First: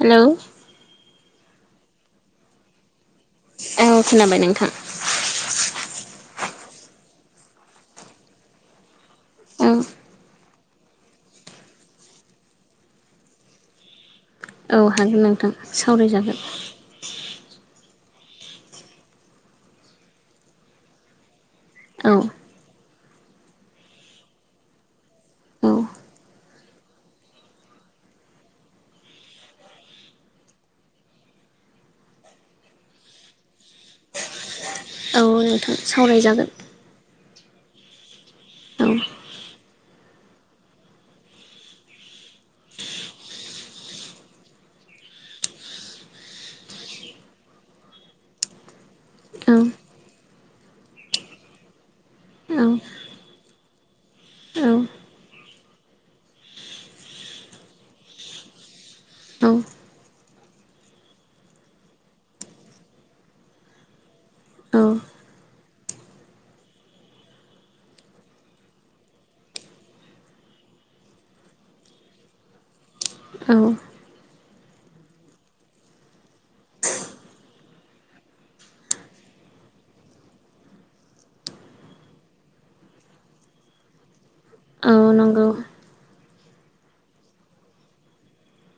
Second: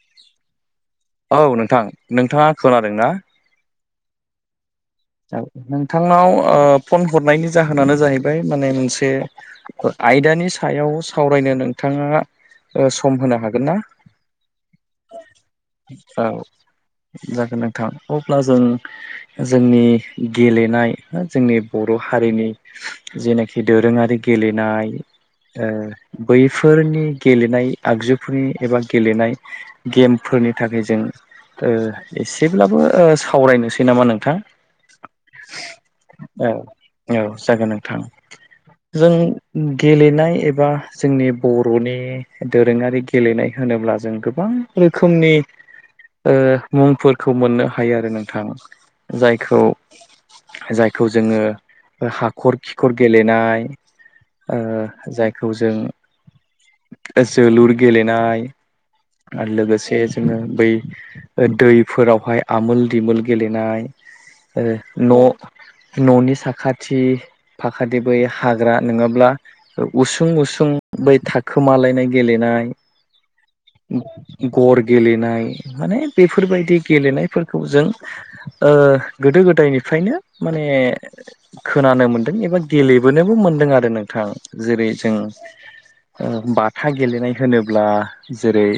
Hello औ नोंथां नोंथाङा खोनादों ना ओ खोनाबाय नोंथां नोंथांनाव ओ फन हरनायनि जाहोनानो जाहैबाय माने मोनसे औ आयदानि सायाव सावरायनो नोंथाङा ओ सम होनो हागोन ना? औ हागोन नोंथां सावरायजागोन औ जागोन नोंथां अब्ला जों जोंनि गेलेनाय जोंनि बर' औ हारिनि जेनाखि दोरोङारि गेलेनाय ओ औ बैफोरनि गेलेनाय आगजुफोरनि एबा गेलेनाय गेमफोर फोरनि थाखाय जों ओ एसेब्लाबो ओ सावरायनोसै नामा नोंथां। औ नोंथां सावरायजागोन औ औ जागोन नोंथां औ जों गेलेनाय एबा जोंनि बर'नि दोरोङारि गेलेनाय होनोब्ला जों गोबां रोखोमनि ओ मुंफोरखौ मोननो हायो आरो नोंथां औ जायखौ जायखौ जोङो हाखर औ खिखर गेलेनाय ओ जायखौ जों जोलुर गेलेनाय आरो लोगोसे जोङो बै दै फोरावहाय आमोल दिमोल गेलेनाय ओ औ न' न'नि साखाथि फाखाथि बै हाग्रा नोङाब्ला उसुं उसुं सुं बै थाखोमालायनाय गेलेनाय औ गर गेलेनाय माने बेफोरबायदि गेलेनायफोरखौ जों ओ गोदो गोदायनिफ्रायनो माने खोनानो मोनदों एबा गेलेबोनोबो मोनदों आरो नोंथां जेरै औ जों नंगौ बाथा ओ गेलेनाय होनोब्ला जेरै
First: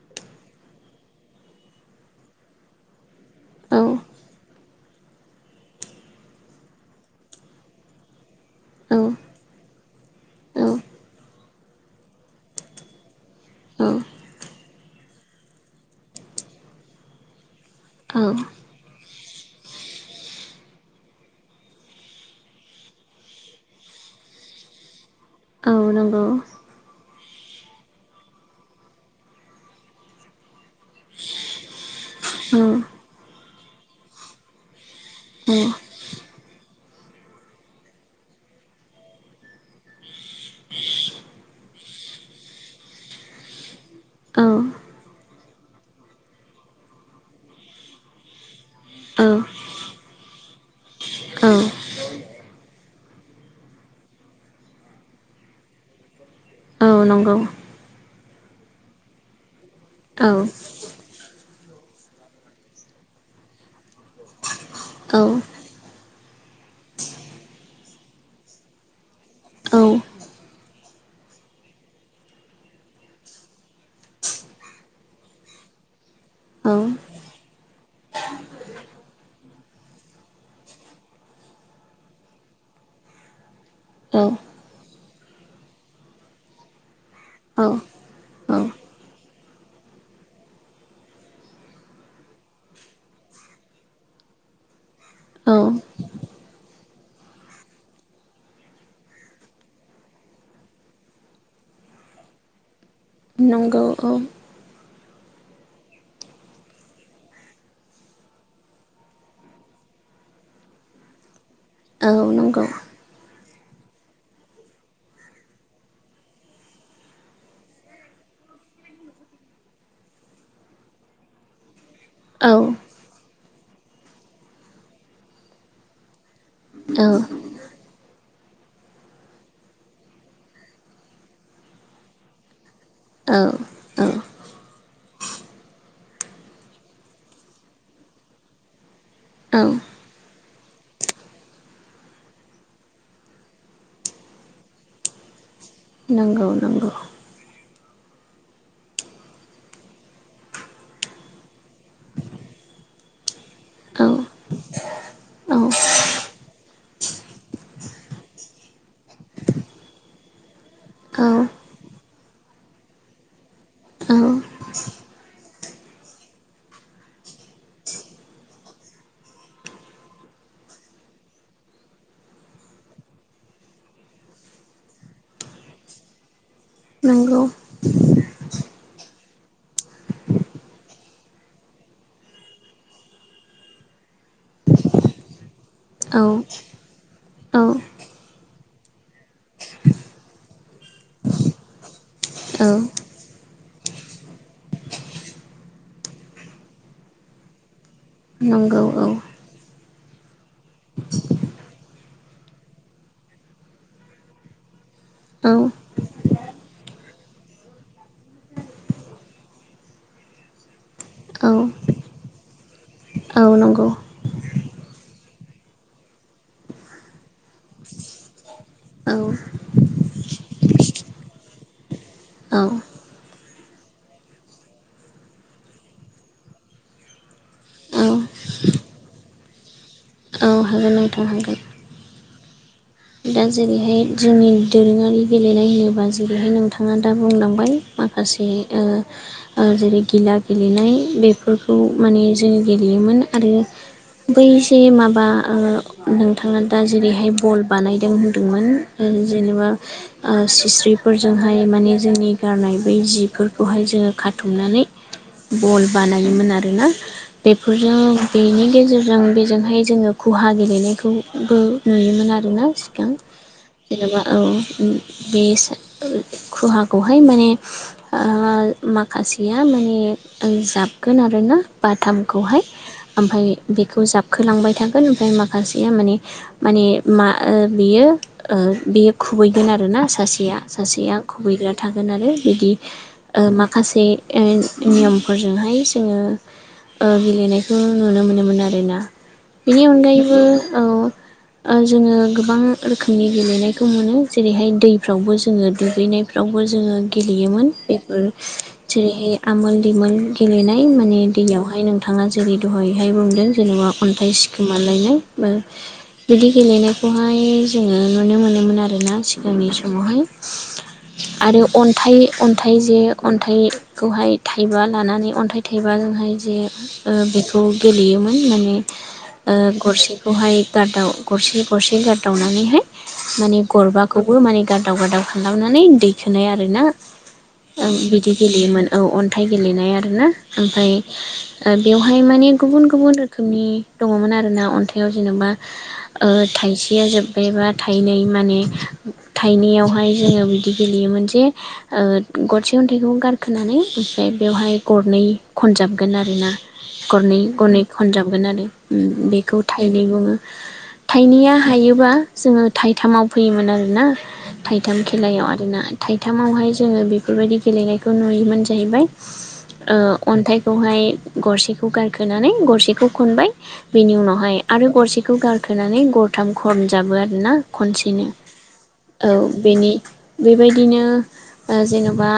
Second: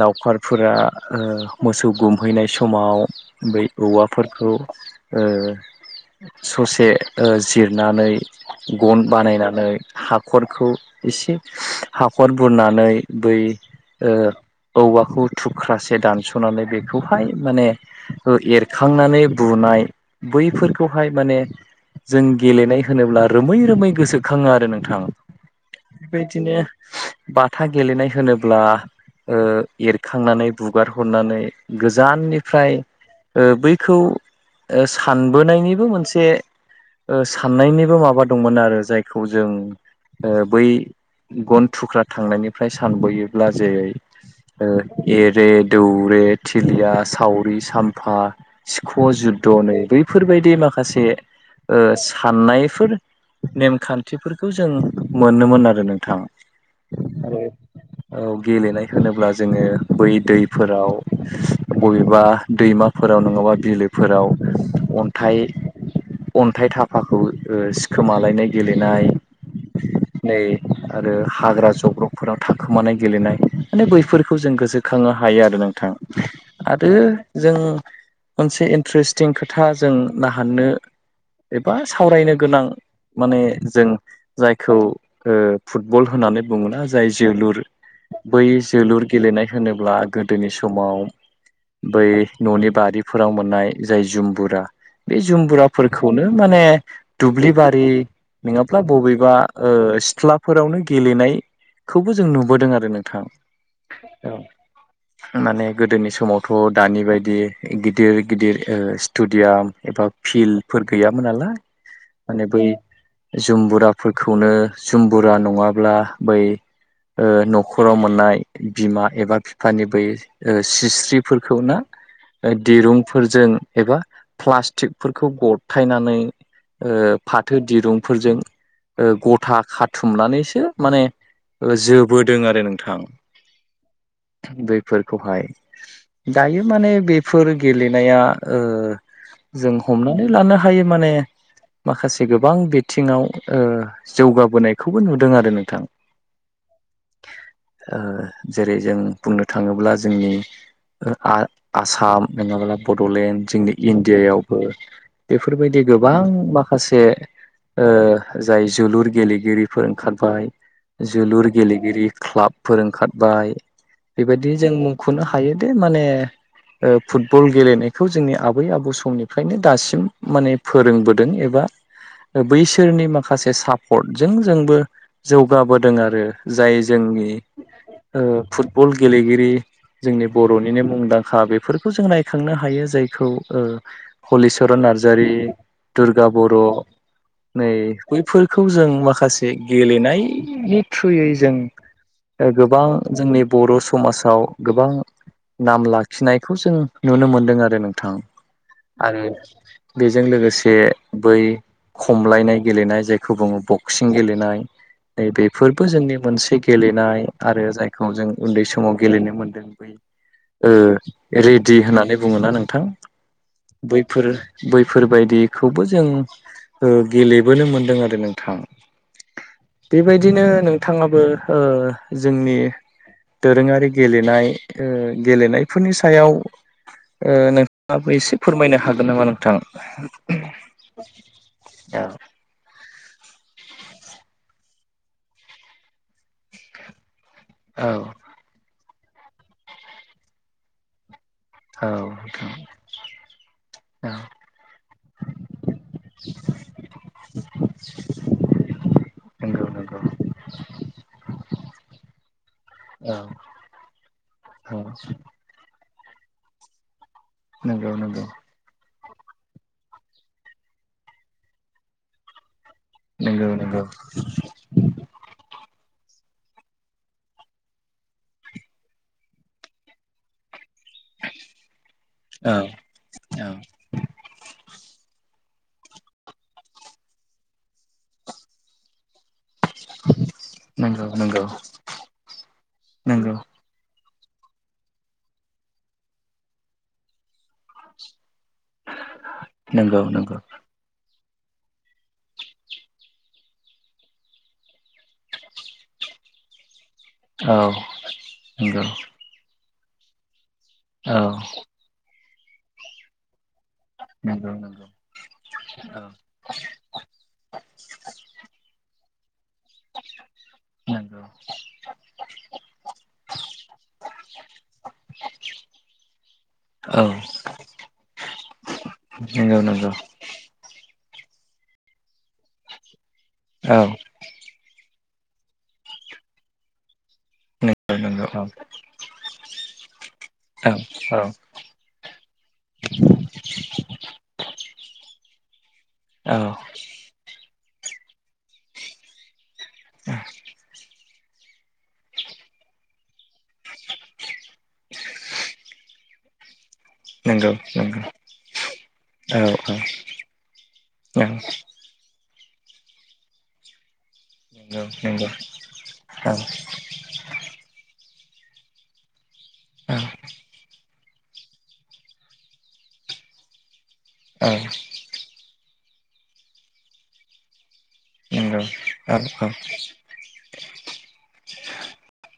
लावखारफोरा ओ मोसौ गुमहैनाय समाव बै औ औवा खौ ओ ससे जिरनानै औ गन बानायनानै औ हाखरखौ एसे हाखर बुरनानै बै औ ओ औवाखौ थुख्रासे दानस'नानै बेखौहाय माने औ एर खांनानै बुनाय बैफोरखौहाय माने जों गेलेनाय होनोब्ला रोमै रोमै मै गोसोखाङो आरो नोंथाङा औ नंगौ बाथा गेलेनाय होनोब्ला ओ एरखांनानै बुगार हरनानै औ गोजाननिफ्राय ओ बैखौ औ सानबोनायनिबो मोनसे ओ साननायनिबो माबा दंमोन आरो जायखौ जों ओ बै गन थुख्रा थांनायनिफ्राय सानबोयोब्ला जेरै औ ओ एरे दौरे थिलिया सावरि साम फा सिख' जुद्ध' नै बैफोरबायदि माखासे औ ओ साननायफोर नेमखान्थिफोरखौ जों मोनोमोन आरो नोंथां। औ नंगौ आरो औ गेलेनाय होनोब्ला जोङो बै औ दैफोराव बबेबा दैमाफोराव नङाबा बिलोफोराव औ अन्थाइ औ अन्थाइ थाफाखौ ओ सिखोमालायनाय गेलेनाय [unintelligible] नै आरो हाग्रा जब्रबफोराव थाखोमानाय गेलेनाय माने बैफोरखौ जों गोसोखाङो हायो आरो नोंथां आरो जों मोनसे इन्ट्रेस्टिं खोथा जों नाहाननो एबा सावरायनो गोनां माने जों औ जायखौ ओ फुटबल होननानै बुङोना जाय जोलुर औ बै जोलुर गेलेनाय होनोब्ला गोदोनि समाव बै न'नि बारिफोराव मोननाय जाय जुमबुरा बे जुमबुराफोरखौनो माने दुब्लि बारि नङाब्ला बबेबा ओ सिथ्लाफोरावनो गेलेनाय। खौबो जों नुबोदों आरो नों नंगौ औ खानानै गोदोनि समावथ' दानि बाय दि गिदिर गिदिर स्टेडियाम एबा फिल्डफोर गैयाब्लालाय औ नंगौ। जों बुराफोरखौनो जों बुरा नङाब्ला बै न'खराव मोननाय बिमा एबा बिफानि बै सिस्रिफोरखौना औ दिरुंफोरजों एबा फ्लास्टिकफोरखौ गथायनानै फाथो दिरुंफोरजों गथा खाथुमनानैसो माने जोबोदों आरो नोंथां। औ औ बैफोरखौहाय दायो माने बेफोर गेलेनाया ओ औ जों हमनानै लानो हायो माने माखासे गोबां बिथिङाव जौगाबोनायखौबो नुदों आरो नों नंगौ नंगौ जेरै जों बुंनो थाङोब्ला जोंनि ओ आ आसाम नङाब्ला बड'लेण्ड जोंनी औ इण्डियायावबो औ बेफोरबायदि गोबां बा माखासे जाय जोलुर गेलेगिरिफोर ओंखारबाय जोलुर औ गेलेगिरि क्लाबफोर ओंखारबाय औ बेबादि जों मुखनो हायो दे माने फुटबल गेलेनायखौ जोंनि आबै आबौ समनिफ्रायनो दासिम माने फोरोंबोदों ए बा बैसोरनि माखासे सापर्टजों जोंबो जौगाबोदों आरो जाय जोंनि नंगौ फुटबल गेलेगिरि जोंनि बर'निनो मुंदां खा बेफोरखौ जों रायखांनो हायो जायखौ हलिचरन नारजारि औ दुरगा बर' औ नै बैफोरखौ जों माखासे गेलेनायनि थ्रुयै जों औ गोबां जोंनि बर' समाजाव गोबां नाम लाख खिनायखौ जों नुनो मोनदों आरो नोंथां नंगौ आरो औ बेजों लोगोसे बै खमलायनाय गेलेनाय जायखौ बुङो बक्सिं गेलेनाय नै औ बेफोरबो जोंनि मोनसे गेलेनाय आरो जायखौ जों उन्दै समाव गेलेनो मोनदों बै औ रेडि होननानै बुङोना नोंथां? औ नंगौ। बैफोर बैफोरबायदिखौबो जों ओ गेलेबोनो मोनदों आरो नोंथां। औ बेबायदिनो नोंथाङाबो ओ जोंनि दोरोङारि गेलेनाय गेलेनाय ओ गेलेनाय फोरनि सायाव औ नोंथाङाबो एसे फोरमायनो हागोन नामा नोंथां? औ हागोन नोंथां हागोन। औ दा जेरैहाय जोंनि दोरोङारि गेलेनाय होनोबा जेरैहाय नोंथाङानो ङा बुलांबाय औ माखासे जेरै गिला गेलेनाय बेफोर फोरखौ औ माने नोंथां जोंङ गेलेयोमोन आरो औ बै जे माबा ओ नोंथाङा दा जेरैहाय बल बानायदों होनदोंमोन नंगौ जेनेबा नंगौ सिस्टिमफोरा माने जोंनि गारनाय बै औ जिफोरखौहाय जोङो औ खाथुमनानै ब बन बानायोमोन आरोना नंगौ बेफोरजों नंगौ बेनि गेजेर जों बेजोंहाय जोङो खहा गेलेनायखौबो नुयोमोन आरोना सि गां नंगौ नंगौ जेनेबा औ बे खुहाखौहाय माने माखासेया माने जाब गोन आरोना औ बाथामखौहाय आमफाय औ बेखौ जाबखोलांबाय थागोन आमफाय मा खासेया माने माने मा बियो बियो खु खुबैगोन आरोना सासेया नंगौ सासेया नंगौ खुबैग्रा थागोन आरो बिदि ओ माखासे ओन नियमफोरजोंहाय जोङो ओ गेलेनायखौ नुनो मोनो। मोन आरोना बेनि नंगौ नंगौ अनगायैबो औ ओ जोङो गोबां रोखोमनि गेलेनायखौ मोनो जेरैहाय दैफ्रावबो जोङो दुगैनायफ्रावबो जोङो औ गेलेयोमोन बेफोर नंगौ जेरैहाय आमोल दिमोल गेलेनाय औ माने दैयावहाय नोंथाङा जेरै दहाय हाय बुंदों जेनेबा अन्थाइ नंगौ नंगौ सिखोमालायनाय बा औ दि गेलेनायखौहाय जोङो नुनो मोनोमोन आरोना सिगांनि समावहाय। नंगौ आरो अन्थाइ अन्थाइ जे अन्थाइखौहाय थाइबा लानानै अन्थाइ थाइबा जोंहाय जे औ ओ बेखौ गेलेयोमोन माने ओ नंगौ नंगौ औ नंगौ औ गरसेखौहाय दाव गरसे गरसे गारदावनानैहाय माने औ गरबाखौबो माने गारदाव गारदाव खालामनानै दैखोनाय आरोना [inaudible] आं बिदि गेलेयोमोन औ अन्थाइ गेलेनाय आरोना ओमफाय ओ बेवहाय माने गुब गुबुन गुबुन रोखोमनि दङमोन आरोना अन्थाइयाव जेन'बा ओ थाइसेया जोब्बायबा थाइनै माने उम थाइनैयावहाय जोङो बिदि गेलेयोमोन जे ओ गरसे अनथाइखौ गारखोनानै ओमफ्राय बेवहाय गरनै खन जाबगोन आरो ना गरनै नंगौ गरनै नंगौ खनजाबगोन आरो उम बेखौ औ औ थाइनै बुङो। थाइनैया हायोबा जोङो थाइथामाव फैयोमोन आरोना नंगौ थाइथाम नंगौ खेलायाव आरोना औ थाइथामावहाय जोङो बेफोरबायदि गेलेनायखौ नुयोमोन जाहैबाय। ओ अन्थाइखौहाय गरसेखौ गारखोनानै गरसेखौ खनबाय। बेनि औ उनावहाय आरो गरसेखौ गारखोनानै गरथाम खनजाबो आरोना खनसेनो। नंगौ औ बेनि बेबायद दिनो ओ जेन'बा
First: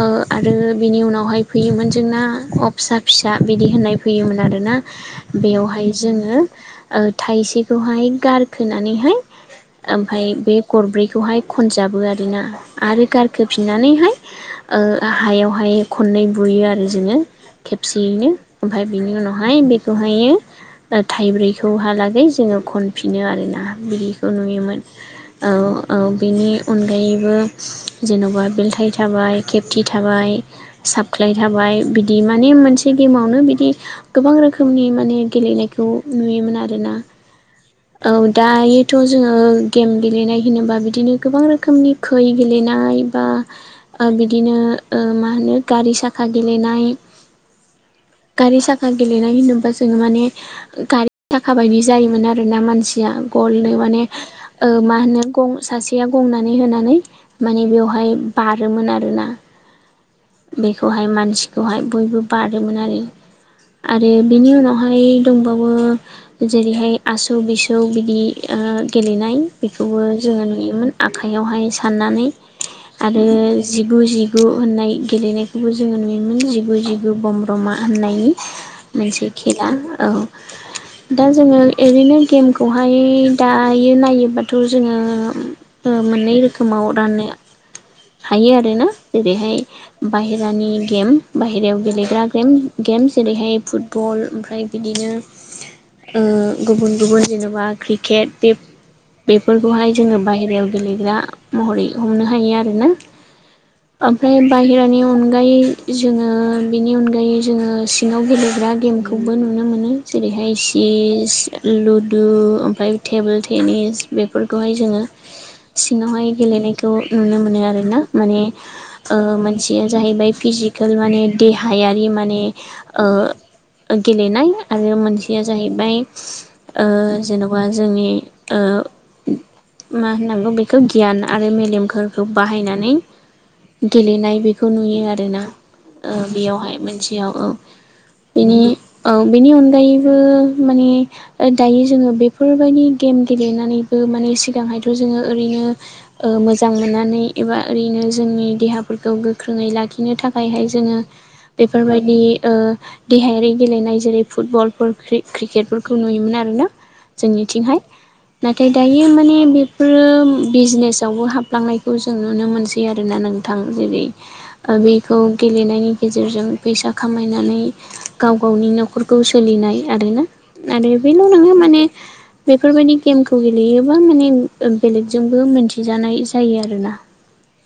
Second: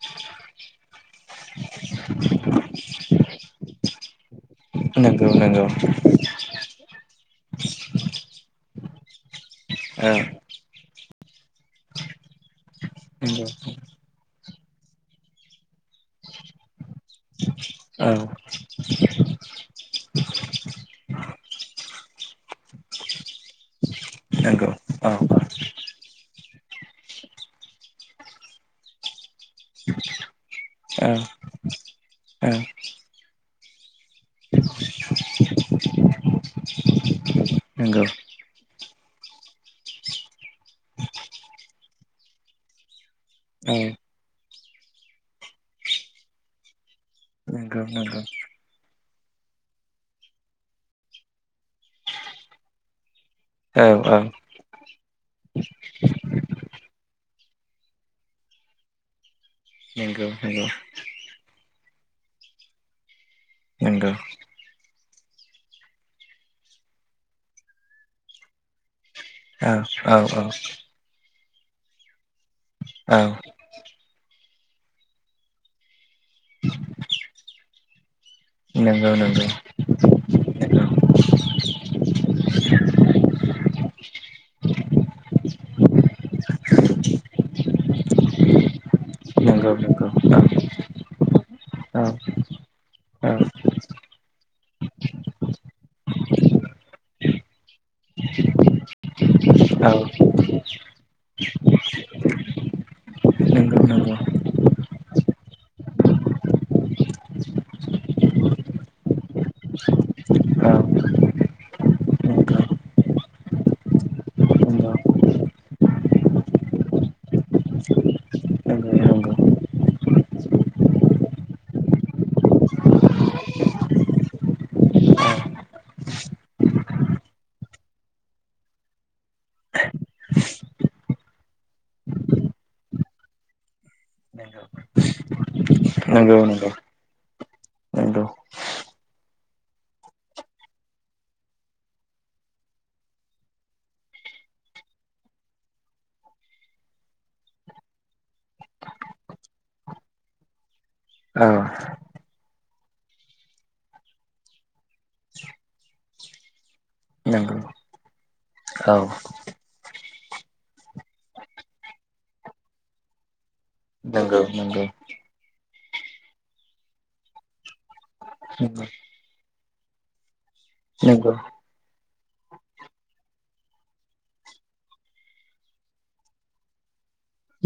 ओ आरो बिनि उनावहाय फैयोमोन जोंना अ फिसा फिसा बिदि होननाय फैयोमोन आरोना नंगौ नंगौ बेवहाय जोङो ओ थाइसेखौहाय गारखोनानैहाय औ ओमफाय बे गरब्रै खौहाय खनजाबो आरोना आरो नंगौ गारखोफिननानैहाय ओ हायावहाय खननै बुयो आरो जोङो औ खेबसेयैनो ओमफाय बिनि उनावहाय बेखौहायो ओ थाइब्रै सौहालागै जोङो खनफिनो आरोना बिदिखौ नुयोमोन औ औ बिनि ओ अनगायैबो जेन'बा बेलथाय थाबाय खेबथि थाबाय साबख्लाय थाबाय बिद दि माने औ मोनसे गेमावनो बिदि गोबां रोखोमनि माने गेलेनायखौ नुयो मोन आरोना नंगौ औ दायोथ' जोङो गेम गेलेनाय होनोबा बिदिनो गोबां रोखोमनि खै गेले हैनाय बा औ ओ बिदिनो ओ मा होनो गारि साखा गेलेनाय नोंग गारि साखा गेलेनाय होनोबा जोङो माने ओ गारि थाखा बायदि जायोमोन आरोना मानसिया गलनो औ माने औ ओ मा होनो गं सासेया गंनानै होनानै माने बेवहाय बारोमोन आरोना नंगौ नंगौ औ नंगौ औ नंगौ औ नंगौ औ नंगौ औ नंगौ बेखौहाय मानसिखौहाय बयबो बारोमोन आरो आरो बिनि उनावहाय दंबावो जेरैहाय आसौ बिसौ बिदि ओ गेलेनाय बेखौबो जोङो औ नुयोमोन आखाइयावहाय साननानै आरो जिगु जिगु होननाय गेलेनायखौबो जोङो नुयोमोन जिगु जिगु बम्रमा होननाय मोनसे खेला औ दा जोङो एरैनो गेमख खौहाय दायो नायोबाथ' जोङोम ओ मोननै रोखोमाव रान्नो हायो आरोना जेरैहाय बाहेरानि गेम बाहेरायाव गेलेग्रा गेम ओ गेम जेरैहाय फुटबल ओमफ्राय बिदिनो गुबुन गुबुन जेनेबा क्रिकेट बे बेफोरखौहाय जोङो बाहेरायाव गेलेग्रा महरै हमनो हायो आरोना आमफ्राय बाहेरा बेनि अनगायै जोङो बेनि अनगायै जोङो सिङाव गेलेग्रा गेमखौबो नुनो मोनो। जेरैहाय चिस लुदु ओमफ्राय टेबोल टेनिस बेफोरखौहाय जों सिंआवहाय गेलेनायखौ नुनो मोनो आरोना माने ओं जाहैबाय फिजिकेल माने देहायारि माने ओं गेलेनाय आरो मोनसेया जाहैबाय जेन'बा जोंनि [inaudible] मा होननांगौ बेखौ गियान आरो मेलेमफोरखौ बाहायनानै गेलेनाय बिदि बेखौ नुयो आरोना बेयावहाय मोनसेयाव नंगौ। बेनि औ बेनि अनगायैबो माने दायो जोङो बेफोरबायदि गेम गेलेनानैबो माने सिगांहायथ' जोङो ओरैनो मोजां मोननानै एबा ओरैनो जों जोंनि देहाफोरखौ गोख्रोङै लाखिनो थाखाय हाय जोङो बेफोरबायदि देहायारि गेलेनाय जेरै फुटबलफोर क्रिकेटफोरखौ नुयोमोन आरोना। जोंनिथिंहाय नाथाय दायो माने बेफोरो बिजनेसावबो हाबलांनायखौ जों नुनो मोनसै आरोना नोंथां जेरै नंगौ नंगौ बेखौ गेलेनायनि गेजेरजों फैसा खामायनानै गाव गावनि नंगौ न'खरखौ सोलिनाय आरोना आरो बेल नंगौ नोङो माने बेफोरबायदि गेमखौ गेलेयोबा माने बेलेगजोंबो मोनथि जानाय जायो आरोना।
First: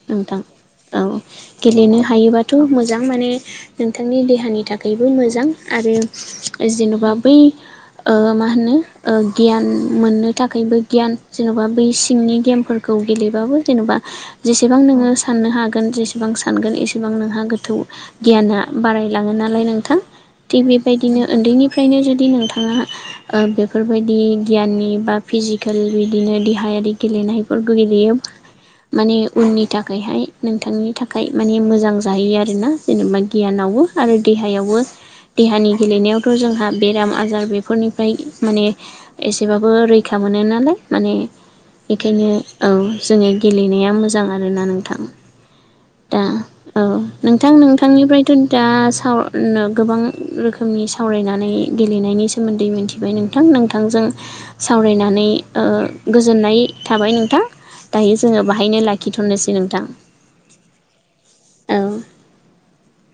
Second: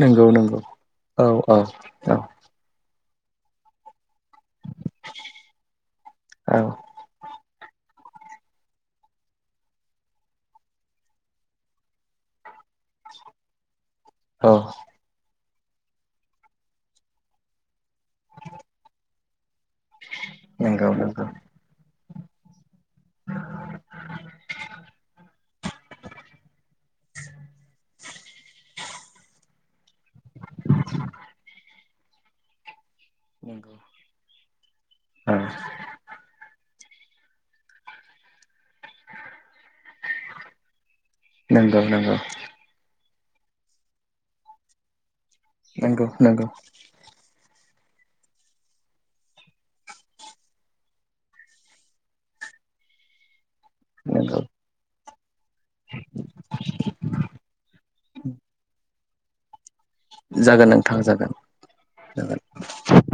नंगौ नोंथां नंगौ औ। औ गेलेनो औ हायोबाथ' मोजां माने नोंथांनि देहानि थाखायबो मोजां आरो। औ जेन'बा बै। मा होनो गियान मोननो थाखायबो गियान जेन'बा बै सिंनि गेमफोरखौ गेलेबाबो जेनेबा औ जेसेबां नोङो साननो हागोन जे बेसेबां सानगोन इसेबां नोंहा गोथौ गियाना बारायलाङो नालाय नों नोंथां थिग नंगौ बेबायदिनो नंगौ उन्दैनिफ्रायनो जुदि नोंथाङा बेफोरबायदि गियाननि बा फिजिकेल बिदिनो देहायारि गेलेनाय गेलेयो माने उननि थाखायहाय नों थाखाय माने मोजां जाहैयो आरोना। जेनेबा नंगौ गियानावबो आरो देहायावबो औ देहानि गेलेनायावथ' जोंहा बेराम आजार बेफोरनिफ्राय माने एसेबाबो रैखा मोनो नालाय माने नंगौ नंगौ बेखायनो औ। जोङो गेलेनाया मोजां आरोना नोंथां। नंगौ दा नंगौ औ नोंथां नोंथां नोंथांनिफ्रायथ' दा सावरायनो गोबां रोखोमनि सावरायनानै गेलेनायनि सोमोन्दै मोन मिथिबाय नोंथां नोंथांजों नंगौ सावरायनानै गोजोननाय थाबाय नोंथां दायो जोङो बाहायनो लाखिथ'नोसै नोंथां। जागोन नोंथाङा जागोन औ जागोन।